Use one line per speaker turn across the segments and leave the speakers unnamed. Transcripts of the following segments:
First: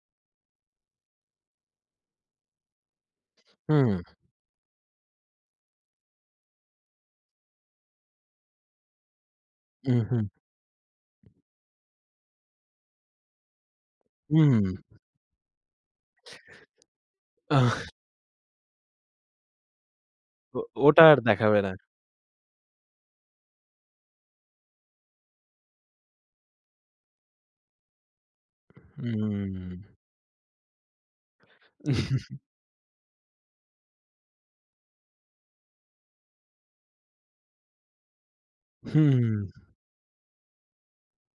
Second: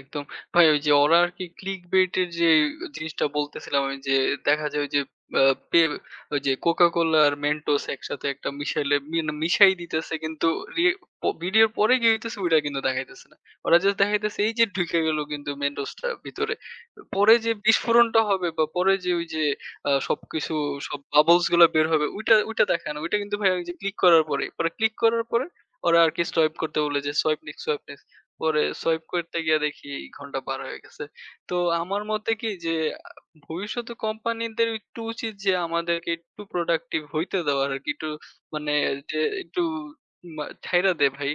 একদম। ভাই ওই যে ওরা আরকি Clickbait এর যে এ জিনিসটা বলতেছিলাম, আমি
হুম।
যে দেখা যায় ওইযে আ পেল ওই যে CocaCola আর Mentos একসাথে একটা মিশাইলে মি মিশাই দিতেছে।
উহুম।
কিন্তু রি পো ভিডিওর পরে কি হইতেসে, ওইটা কিন্তু দেখাইতেছে না। ওরা জাস্ট দেখাইতেছে এই যে
হুম।
ঢুইকা গেল কিন্তু Mentos টা ভিতরে। পরে যে
আহ!
বিস্ফোরণটা হবে বা পরে যে ঐ যে আ সবকিছু
ও
সব
ওটা আর
বাবলস
দেখাবে
গুলা
না।
বের হবে। ওইটা, ওইটা দেখায় না। ঐটা কিন্তু ভাই ওইযে ক্লিক করার পরে মানে, ক্লিক করার পরে ওরা আরকি সোয়াইপ করতে বলে যে, "সোয়াইপ নেক্সট, সোয়াইপ নেক্সট।" পরে সোয়াইপ করতে গিয়ে
হুম।
দেখি, ঘন্টা পার হয়ে গেছে। তো আমার মতে কি যে, আ ভবিষ্যতে কোম্পানিদের একটু উচিত, যে আমাদেরকে একটু প্রোডাক্টিভ হইতে দেওয়ার আরকি। একটু মানে ওইযে
হুম।
একটু উম আ ছাইড়া দে ভাই।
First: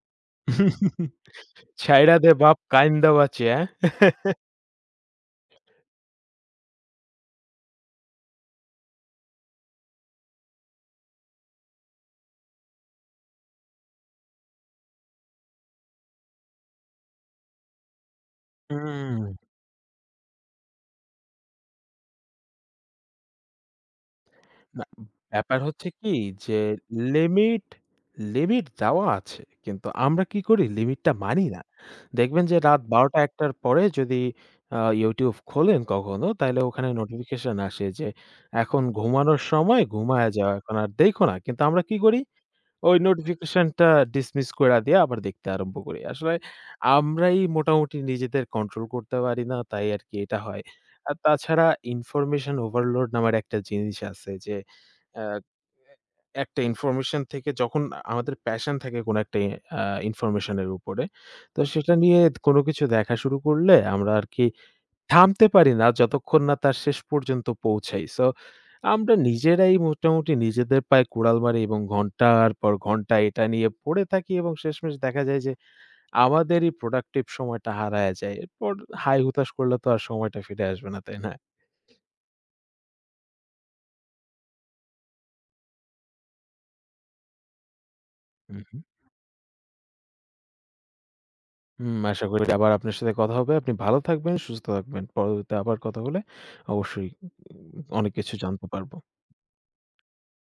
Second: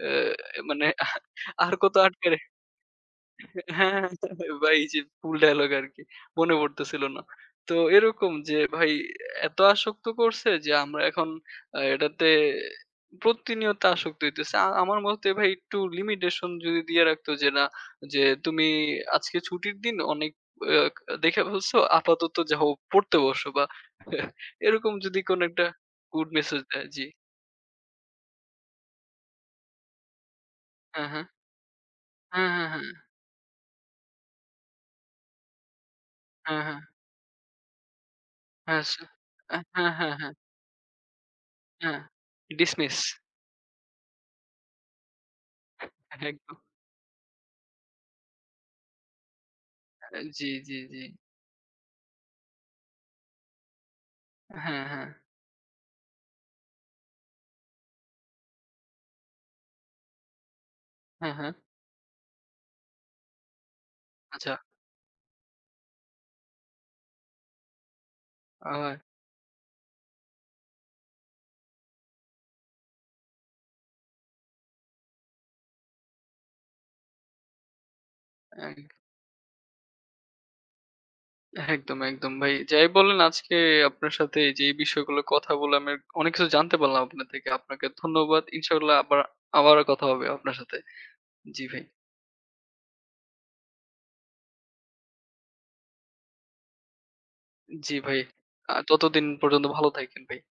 অ্যা মানে আর কত
ছাইড়া দে
আটকায় রা
বাপ কাইন্দ বাঁচি, হ্যাঁ?
হ্যাঁ, ভাই এই যে ফুল ডায়ালগ আরকি। মনে পড়তেছিল না। তো এরকম যে ভাই এত আসক্ত করছে যে আমরা এখন আ এটাতে প্রতিনিয়ত আসক্ত হইতেছে। আ আমার মতে ভাই একটু লিমিটেশন যদি দিয়ে রাখতো, যে না যে, "তুমি, আজকে
উম।
ছুটির দিন অনেক ব দেখে ফেলসো, আপাতত যা হোক, পড়তে বসো" বা
না।
এরকম যদি কোন
ব্যাপার
একটা
হচ্ছে কি
গুড
যে,
মেসেজ দেয়, জি।
লিমিট, লিমিট দেওয়া আছে। কিন্তু আমরা কি করি? লিমিট
হ্যাঁ,
টা
হ্যাঁ।
মানি না। দেখবেন
হ্যাঁ,
যে
হ্যাঁ,
রাত
হ্যাঁ।
১২ টা ১ টার পরে যদি আ YouTube খোলেন কখনো, তাইলে
হ্যাঁ, হ্যাঁ।
ওখানে নোটিফিকেশন আসে যে,
হ্যাঁ,
"এখন
সা
ঘুমানোর
এ
সময়,
হ্যাঁ, হ্যাঁ,
ঘুমায়ে
হ্যাঁ।
যাও। এখন আর দেইখো না।" কিন্তু আমরা কি
হ্যাঁ,
করি?
ডিসমিস।
ওই নোটিফিকেশনটা ডিসমিস কইরা দিয়া, আবার দেখতে আরম্ভ করি। আসলে
একদম।
আমরাই মোটামুটি নিজেদের কন্ট্রোল করতে পারি না। তাই আরকি
এ
এটা
জ্বি,
হয়।
জ্বি, জ্বি।
আ তাছাড়া ইনফরমেশন ওভারলোড নামের একটা জিনিস আছে যে,
হ্যাঁ, হ্যাঁ।
আ এ একটা ইনফরমেশন থেকে যখন আমাদের প্যাশন থাকে, কোন একটা ই আ ইনফরমেশন এর উপরে।
হ্যাঁ, হ্যাঁ।
তো সেটা নিয়ে কোনো কিছু দেখা শুরু করলে, আমরা আরকি
আচ্ছা।
থামতে পারি না। যতক্ষণ না তার শেষ পর্যন্ত পৌঁছাই। সো
আবার।
আমরা নিজেরাই মোটামুটি নিজেদের পায়ে কুড়াল মারি, এবং ঘন্টার পর ঘন্টা এটা নিয়ে পড়ে থাকি এবং শেষমেশ দেখা যায় যে, আমাদেরই প্রোডাক্টিভ সময়টা হারায়া যায়। এরপর
এক
হায়-হুতাশ করলে তো আর সময়টা ফিরে আসবে না, তাই না?
একদম, একদম ভাই। যাই বলেন আজকে আপনার সাথে যেই বিষয়গুলো কথা বললাম, এক অনেক কিছু জানতে পারলাম আপনার থেকে। আপনাকে ধন্যবাদ।
হু, হু।
ইনশাআল্লাহ আবার আবারো কথা হবে আপনার সাথে। জ্বি, ভাই।
হুম, আশা করি আবার আপনার সাথে কথা হবে। আপনি ভালো থাকবেন, সুস্থ থাকবেন। পরবর্তীতে আবার কথা হলে, অবশ্যই উ
জ্বি,
অনেক
ভাই।
কিছু জানতে
আ
পারবো।
ততদিন পর্যন্ত ভালো থাইকেন ভাই।